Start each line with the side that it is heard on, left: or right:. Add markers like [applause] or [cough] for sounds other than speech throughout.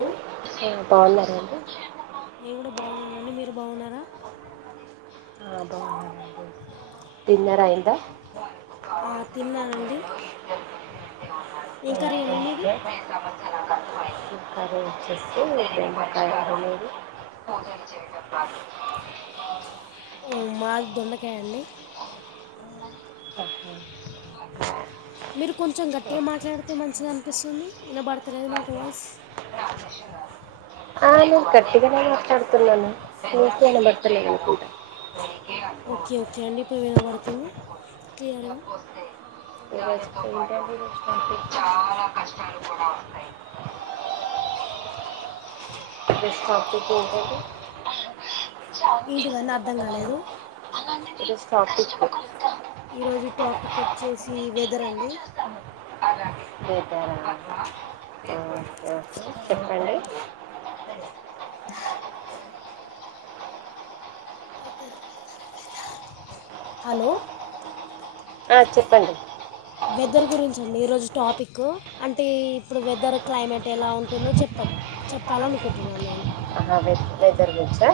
left: Hello
right: ఉ బాగున్నారండి
left: నేను గుడా బాగున్నానుండి మీరు బాగున్నారా
right: అ బాగున్నామండి డిన్నర్ అయింద
left: అ తిన్నానండి ఏం కరి అండి మీది
right: ఇక్కడే హ్ హ్
left: [inaudible] ఉమ్ మాది దొండకాయండి
right: [unintelligible]
left: మీరు కొంచం గట్టిగా
right: ఓకే
left: మాట్లాడితే మంచిది అనిపిస్తుంది ఇనబడతలేదు నాకు వాయిస్
right: ఆ నేను గట్టిగానే మాట్లడుతున్నను నీకె ఇనబడ్తాలేదు అనుకుంట
left: ఓకే ఓకే అండి ఇప్పుడు వినబడుతుంది క్లియర్గ
right: [unintelligible] [unintelligible] [unintelligible]
left: ఏంటిదండి అర్థం కాలేదు
right: ఈరోజు టాపిక్కే
left: ఈరోజు టాపిక్ వచ్చేసి వెదర్ అండి
right: వెదరా ఆ ఆ చెప్పండి
left: హలో
right: ఆ చెప్పండి
left: వెదర్ గురించండి ఈరోజు టాపిక్ అంటే ఎ ఇప్పుడు వెదర్ క్లైమేట్ ఎలా ఉంటుందో చెప్పన్ చెప్పాలనుకుంటున్నాను నేను
right: ఆహా వె వెదర్ గురించా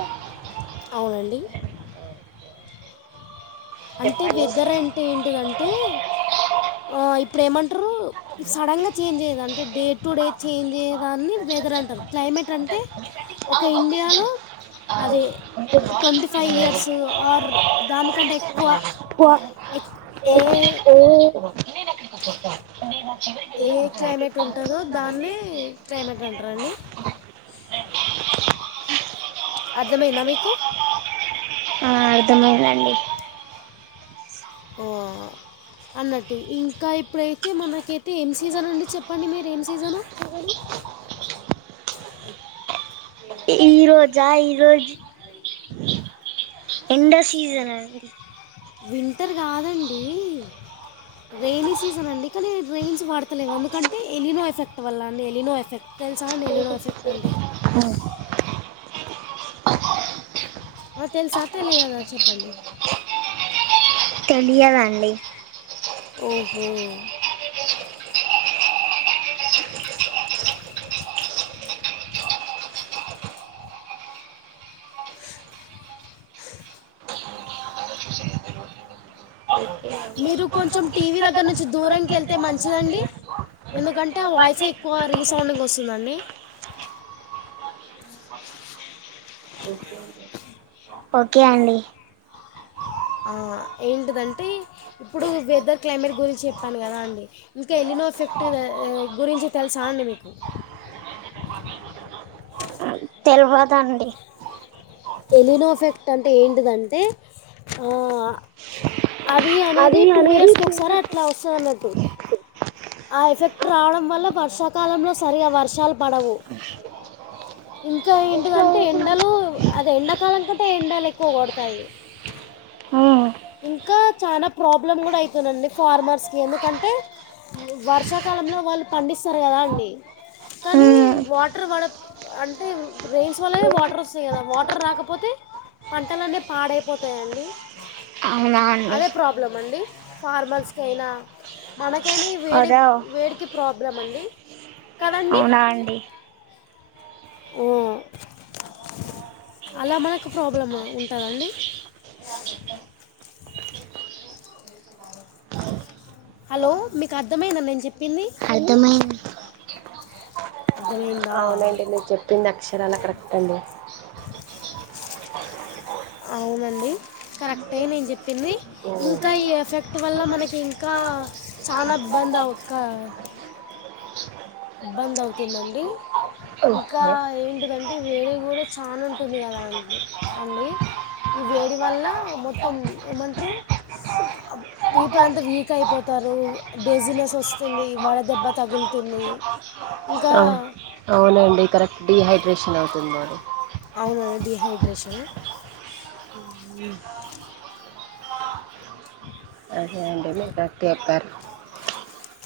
left: అవునండి అంటే
right: చెప్పండి
left: వెదర్ అంటే ఏంటిదం టే ఆ ఇప్పుడు ఏమంటారు ఇ సడన్గా చేంజ్ అయది అంటే డేట్ టూ డేట్ చేంజ్ చేయేదాన్ని వెదర్ అంటారు క్లైమేట్ అంటే ఒక ఇండియాలో అదే ట్వంటీ ఫైవ్ ఇయర్సు ఆర్ దానికంటే ఎక్కువ ఎక్- ఏ
right: [unintelligible] [unintelligible]
left: ఏ ఉంటుందో
right: క్లైమేట్
left: దాన్నే క్లైమేట్ అంటారండి అర్థమైయిందా మీకు
right: ఆ అర్థమైందండి
left: ఓ అన్నట్టు ఇంకా ఇప్పుడైతే మనకైతే ఏం సీజన్ ఉండి చెప్పండి మీరు ఏం సీజనో
right: ఈ రోజా ఈరోజు [inaudible] ఎండ సీజన్ అండి
left: వింటర్ గాదండి రైనీ సీజన్ అండి కానీ రేయిన్స్ పడతలేవు ఎందుకంటే ఎలినో ఎఫెక్ట్ వల్ల అండి ఎలినో ఎఫె తెలుసా అండి ఎలినో ఎఫెక్ట్ అంటే
right: [unintelligible]
left: ఆ, తెలుసా తెలియదా చెప్పండి
right: తెలియదండి
left: ఓహో మీరు కొంచెం టీవీ దగ్గర నుంచి దూరనికి వెళ్తే మంచిదండి ఎందుకంటే ఆ వాయిసే ఎక్కువ రీసౌండింగ్ వస్తుందండి
right: ఓకే ఓకే అండి
left: ఆ ఏంటిదంటే ఇప్పుడు వెదర్ క్లైమేట్ గురించి చెప్పాను కదా అండి ఇంకా ఎలినో ఎఫెక్ట్ ఆ గురించి తెలుసా అండి మీకు
right: [inaudible] తే తెల్వదండీ
left: ఎలినో అఫెక్ట్ అంటే ఏంటిదంటే ఆ అది అనేది టూ ఇయర్స్కి ఒకసారి అట్లా వస్తదన్నట్టు ఆ ఎఫెక్ట్ రావడం వల్ల వర్షాకాలంలో సరిగా వర్షాలు పడవు ఇంకా ఏంటిదంటే ఎండలు అది ఎండాకాలం కంటే ఎండలు ఎక్కువ గొడతాయి ఇంకా చానా ప్రాబ్లమ్ గుడా అయితానండి ఫార్మర్స్కి ఎందుకంటే వర్షాకాలంలో వాళ్ళు పండిస్తారు గదా అండి కానీ వాటర్ వాడ అంటే రెయిన్స్ వల్లనే వాటర్ వస్తాయి గదా వాటర్ రాకపోతే పంటలన్నీ పాడైపోతయండి
right: అవునా అండి
left: అదే ప్రాబ్లం అండి ఫార్మర్స్కి అయినా మనకైనా ఈ వేడి
right: అదా
left: వేడికి ప్రాబ్లం అండి కదండి
right: అవునా అండి
left: అలా మనకు ప్రాబ్లం ఉంటద అండి హలో మీకు అర్థమైందా నేను చెప్పింది
right: అర్థమైంది
left: అర్థమైందా
right: అవునండి మీరు చెప్పింది అక్షరాల కరెక్ట్ అండి
left: అవునండి కరెక్టే నేను చెప్పింది
right: ఓకే
left: ఇంక ఈ ఎఫెక్ట్ వల్ల మనకి ఇంకా చానా ఇబ్బందా ఒక్క బంద్ అవుతుందండి ఇంకా ఏంటిదంటే వేరేవి గూడా చానుంటుంది గదా అం అండి ఈ వేడి వల్ల మొత్తం ఏమంట్రు పీపుల్ అంతా వీక్ అయిపోతారు డేజినెస్ వస్తుంది వడ దెబ్బ తగులుతుంది ఇంకా
right: అవు కరెక్ట్ డీహైడ్రేషన్ అవుతుంది
left: అవునండి డీహైడ్రేషన్
right: ఉమ్ అదే అండి మీ కక్ట్ చెప్పారు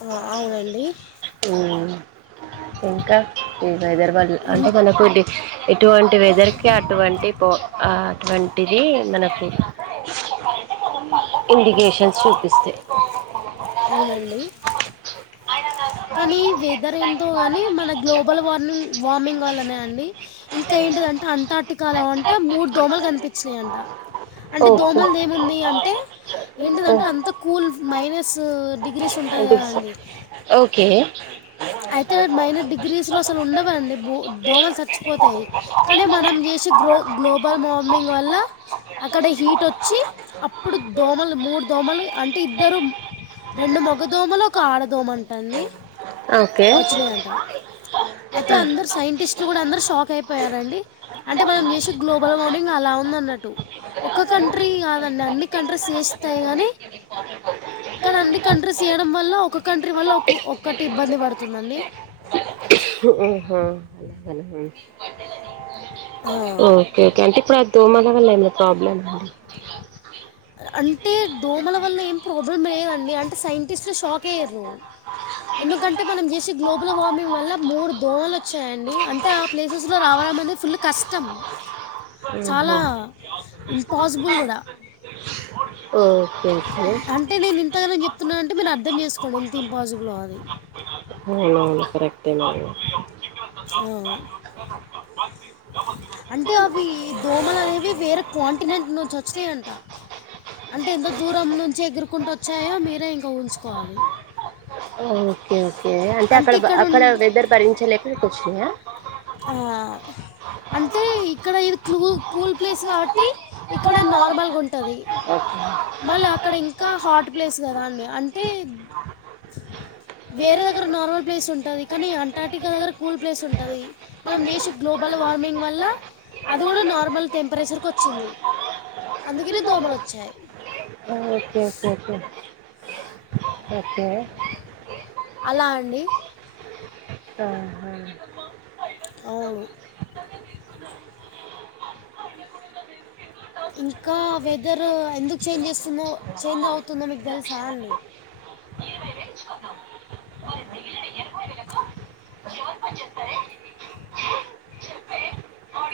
left: అ అవునండి
right: మ్మ్ ఇంకా ఇ వెదర్ వల్ అంటే
left: ఇం-
right: మనకు ఇటువంటి వెదర్కి అటువంటి పో అటువంటిది మనకు ఇండిగేషన్స్ చూపిస్తయి
left: అవునండి కానీ వెదర్ ఏంటో గానీ మన గ్లోబల్ వార్మింగ్ వామింగ్ వల్లనే అండి ఇంకా ఏంటిదంటే అంటాటికాలో అంట మూడు దోమలు కనిపిచ్చినయంట అంటే
right: ఓకే
left: దోమల్దేముంది అంటే ఏంటిదంటే
right: ఉమ్.
left: అంత కూల్ మైనస్ డిగ్
right: ఓకే
left: అయితే మైనర్ డిగ్రీస్ లో అసలు ఉండవండి బూ దోమలు పోతాయి కానీ మనం చేసే గ్రో గ్లోబల్ వార్మింగ్ వల్ల అక్కడ హీటొచ్చి అప్పుడు దోమలు మూడు దోమలు అంటే ఇద్దరు రెండు మగదోమలు ఒక ఆడదోమ అంటండి
right: ఓకే
left: వచ్చినయంట అయితే
right: ఆ.
left: అందరు సైంటిస్ట్ గుడా అందరు షాక్ అయిపోయారండి అంటే మనం చేసే గ్లోబల్ వార్మింగ్ అలా ఉందన్నట్టు ఒక కంట్రీ గాదండి అన్ని కంట్రీస్ చేస్తాయి గానీ కానన్ని కంట్రీస్ చేయడం వల్ల ఒక కంట్రీ వల్ల ఒక ఒక్కటి ఇబ్బంది పడుతుందండి
right: ఓహా అలాగన
left: ఆ,
right: ఓక ఓకే అంటే ఇప్పు అ దోమద వల్ ఏమ ప్రాబ్ల అండి
left: అంటే దోమల వల్ల ఏం ప్రాబ్లం లేదండి అంటే సైంటిస్ట్లు షాక్ అయ్యారు నువ్వు ఎందుకంటే మనం చేసే గ్లోబల్ వార్మింగ్ వల్ల మూడు దోమలు వచ్చాయండి అంటే ప్లేసెస్లో రావడం అనేది ఫుల్ కష్టం చాలా
right: ఉహు.
left: ఇంపాసిబుల్ కూడా
right: ఉ ఓకేఒకే
left: అంటే నేను ఇంతగానం చెప్తున్నానంటే మీరు అర్థం చేసుకోండి ఎంత ఇంపాసిబుల్ అది
right: అవునవును కరెక్టే మ
left: ఆ.
right: హ్
left: అంటే అవి దోమలు అనేవి వేరే కాంటినెంట్ నుంచి వచ్చినాయంట అంటే ఎంత దూరం నుంచి ఎగురుకుంటూ వచ్చాయో మీరే ఇంకా ఊహించుకోవాలి
right: ఓకే ఓకే అంటే అక్కడ
left: ఇక్కడ
right: అక్కడ
left: ఉన్-
right: వెదర్ భరించలేక ఇక్కడికి వచ్చినాయ
left: ఆ అంటే ఇక్కడ ఇది క్లూ కూల్ ప్లేస్ కాబట్టి ఇక్కడ నార్మల్గా ఉంటది మళ్ళీ అక్కడ ఇంకా హాట్ ప్లేస్ కదా అండి అంటే వేరే దగ్గర నార్మల్ ప్లేస్ ఉంటది కనీ అంటార్టికా దగ్గర కూల్ ప్లేస్ ఉంటది మనం జెశే గ్లోబల్ వార్మింగ్ వల్ల అది గుడా నార్మల్ టెంపరేచర్క వచ్చింది అందుకనే దోమలు వచ్చాయి
right: ఓకేకేకే ఓకే
left: అలా అండి
right: ఆహా
left: ఆవును ఇంకా వెదర్ ఎందుకు చేంజ్ చేస్తుందో చేంజ్ అవుతుందో మీకు తెలుసా అన్ని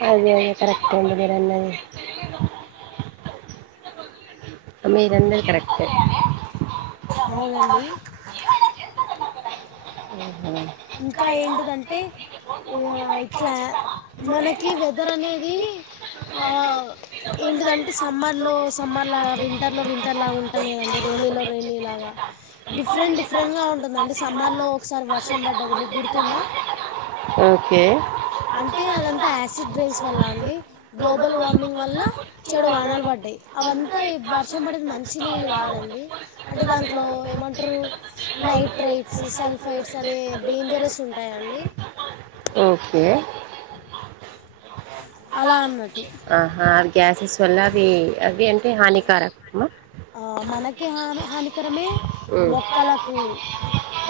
right: అదే అదే కరెక్ట్ నేన్ అన్నది కరెక్ట్ ఎ
left: అవునండి
right: [unintelligible]
left: ఇంకా ఏంటిదంటే ఇగ ఇట్లా మనకి వెదర్ అనేది ఆ ఏంటిదంటే సమ్మర్లో సమ్మర్ లాగా వింటర్లో వింటర్లాగా ఉంటలేదండి రేయినీలో రేయినీలాగా డిఫరెంట్ డిఫరెంట్గా ఉంటుందండి సమ్మర్లో ఒకసారి వర్షం బడ్డది మీకు గుర్తుందా
right: ఓకే
left: అంటే అదంతా యాసిడ్ డ్రైన్స్ వల్ల అండి గ్లోబల్ వార్మింగ్ వల్ల చెడు వానలు పడ్డాయి అవంతా వర్షం పడేది మంచి నీళ్ళు కాదండి అంటే దాంట్లో ఏమంట్రూ నైట్రైట్స్ సల్ఫైడ్స్ అనే డేంజరస్ ఉంటాయ అండి
right: ఓకే
left: అలా అన్నట్టు
right: ఆహా అవి గ్యాసెస్ వల్ల అవి అవ్వే అంటే హానికారకమా.
left: ఆ మనకే హాని హానికరమే.
right: ఉమ్.
left: మొక్కలకు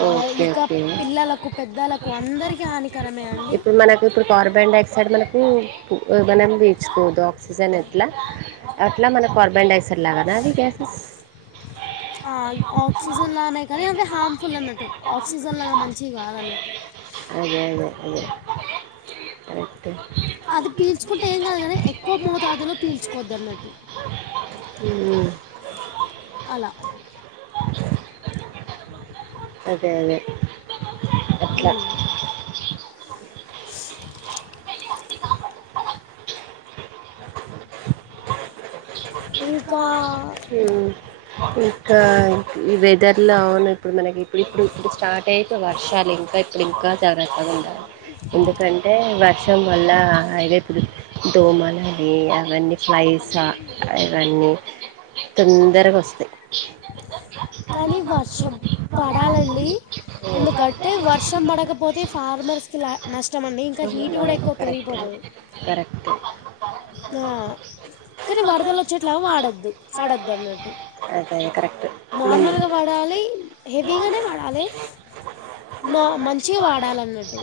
left: ఆ
right: ఓకే
left: ఇంకా
right: ఓకే
left: పిల్లలకు పెద్దలకు అందరికి హాని
right: ఇప్పుడు మనకు ఇప్పుడు కార్బన్ డైఆక్సైడ్ మనకు. మనం తీసుకొఆక్సిజన్ ఎట్లా అట్లా మనకు కార్బన్ డైసర్ లాగానా అవి గ్యాసెస్
left: ఆ ఆక్సిజన్ లానే కానీ అవే హార్మ్ఫుల్ అన్నట్టు ఆక్సిజన్ లాగా మంచివి కాదు అన్నట్టు
right: అదే అదే అదే కరెక్టు
left: అది పీల్చుకుంటే ఏం కాదు గానీ ఎక్కువ మోతాదులో పీల్చుకోవద్దు అన్నట్టు
right: ఉమ్,
left: అలా
right: అదే అదే అట్లా
left: ఊమ్ ఇంకా
right: ఉమ్, ఇంకా ఈ వెదర్ లో అవును ఇప్పుడు మనకి ఇప్పుడు ఇప్పుడు ఇప్పుడు స్టార్ట్ టైతే వర్షాలు ఇంకా ఇప్పుడు ఇంకా జాగ్రత్తగా ఉండాలి ఎందుకంటే వర్ష్ టం వల్ల అదే ఇప్పుడు దోమలని అవన్నీ స్లైసా ఇవన్నీ తొందరగా వస్తాయి
left: కానీ వర్షం పడాలండి ఎందుకంటే వర్షం పడకపోతే ఫార్మర్స్ కి లా నష్టం అండి ఇంకా హీటు కూడా ఎక్కువ
right: కరెక్టు
left: పెరిగిపోతుంది
right: కరెక్టు
left: ఆ కానీ వరదలు వచ్చేట్లా వాడొద్దు పడద్దు అన్నట్టు
right: ఐతే అది కరెక్ట్ ఉమ్
left: నార్మల్గా వడాలి హెవీగానే వడాలె నో మంచిగా వాడాలన్నట్టు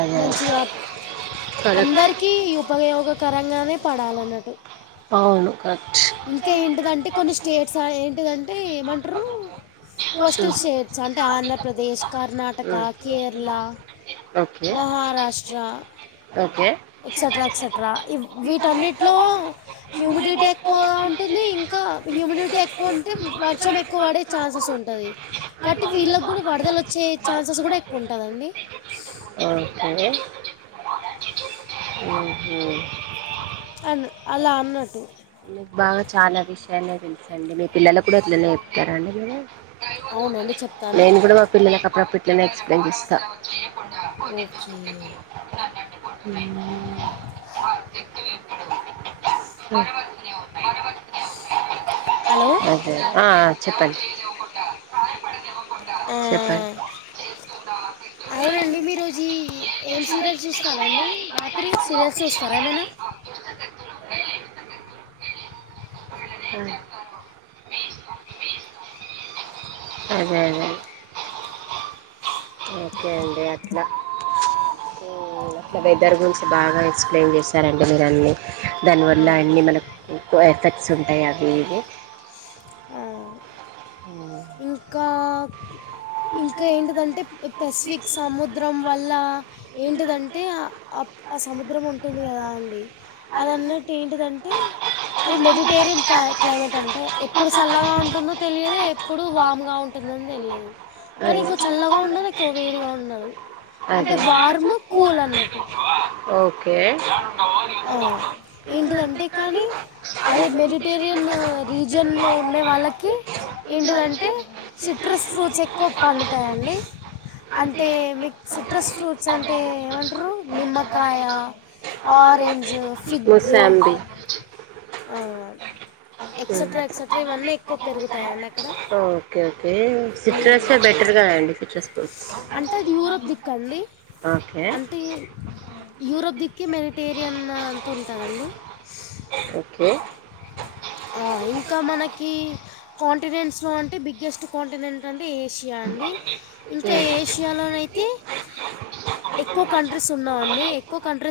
right: అదే
left: మంచిగా
right: కరెక్ట్
left: అందరికీ యూపయోగకరంగానే పడాలన్నట్టు
right: అవును క [unintelligible]
left: ఇంకా ఏంటిదంటే కొన్ని స్టేట్స్ అ ఏంటిదంటే ఏమంటరూ కోస్టల్
right: ఉమ్
left: షేట్స్ అంటే Andhra Pradesh Karnataka
right: um
left: Kerala
right: okay
left: Maharashtra
right: okay
left: extra extra ఇవ్ వీటన్నిట్లో హ్యుమిడిటీ ఎ కా హ్యుముడిటీ ఎక్కువ ఉంటే వర్షం ఎక్కువ పడే ఛాన్సెస్ ఉంటది కాట్టి వీళ్ళకి కూడా వరదలొచ్చే ఛాన్సెస్ కూడా ఎక్కువ ఉంటాదండి
right: ఓకే ఊహూ
left: అన్ అలా అన్నట్టు
right: మీకు బాగా చాలా విషయానే తెలుసండి మీ పిల్లలకు కూడా అట్లనే చెప్తారా అండి మీరు
left: అవునండి
right: [unintelligible]
left: చెప్తాను
right: నేను కూడా మా పిల్లలకు అప్పుడప్పుడు ఇట్లనే ఎక్స్ప్లయిన్ చేస్తా
left: ఓకే
right: [unintelligible] [unintelligible]
left: హలో
right: అ అ చెప్పన్
left: ఆ,
right: చెప్పన్
left: [unintelligible] అవునండి మీరోజి ఏం సీరియల్స్ చూస్తారా అండి రాత్రి సీరియల్స్ చూస్తారా ఏమైనా
right: [unintelligible] అదే అదే ఓకే అండి అట్లా [unintelligible] అట్లా వెదర్ గురించి బాగా ఎక్స్ప్లెయిన్ చేశారండి మీరు అన్నీ
left: ఆ,
right: దానివల్ల అన్నీ మనకు కువ ఎఫెక్ట్స్ ఉంటాయి అవి ఇవి
left: ఆ
right: ఉమ్మ్
left: ఇంకా ఇంకా ఏంటిదంటే పెసిఫిక్ సముద్రం వల్ల ఏంటిదంటే ఆ అప్ అ సముద్రం ఉం టది కదండి అదిన్నట్టు ఏంటిదంటే అది మెడిటేరియన్ కై క్లైమేట్ అంటే ఎ ప్పుడు సాల్లగా ఉంటుందో తెలియదు ఎప్పుడు వామ్‌గా ఉంటుందని తెలియదు కానీ ఇంకో
right: అదే
left: చల్లగా ఉండేదే ఎక్కువ వేడిగా ఉన్నాడు
right: అదే ఓకే
left: ఆ ఏంటిదంటే కానీ అదే మెడిటేరియన్ రీజియన్లో ఉండే వాళ్ళకి ఏంటిదంటే సిట్రస్ ఫ్రూట్స్ ఎక్కువ పండుతాయండి అంటే మీకు సిట్రస్ ఫ్రూట్స్ అంటే ఏమంట్రూ నిమ్మకాయ ఆరెంజ్ ఫిగ్గ్
right: ముసాంబి
left: ఆ ఎక్సెట్రా ఎక్సెట్రా ఇవన్నీ ఎక్కువ పెరుగుతాయండి అ
right: ఓకే ఓకే సిట్రసే బెటర్ కదండీ సిట్రస్ ఫ్రూట్స్
left: అంటే అది యూరప్ దిక్కండి
right: ఓకే
left: యూరోప్ దిక్కే మెడిటేరియన్ అంత ఉంటదండి
right: ఓకే
left: ఆ ఇంకా మనకి టినెంట్స్‌లో అంటే బిగ్గెస్ట్ కాంటినెం అంటే ఏషియా అండి ఇంకా ఏషియాలోనైతే ఎక్కువ కంట్రీస్ ఉన్నావండి ఎక్కువ కంట్రీస్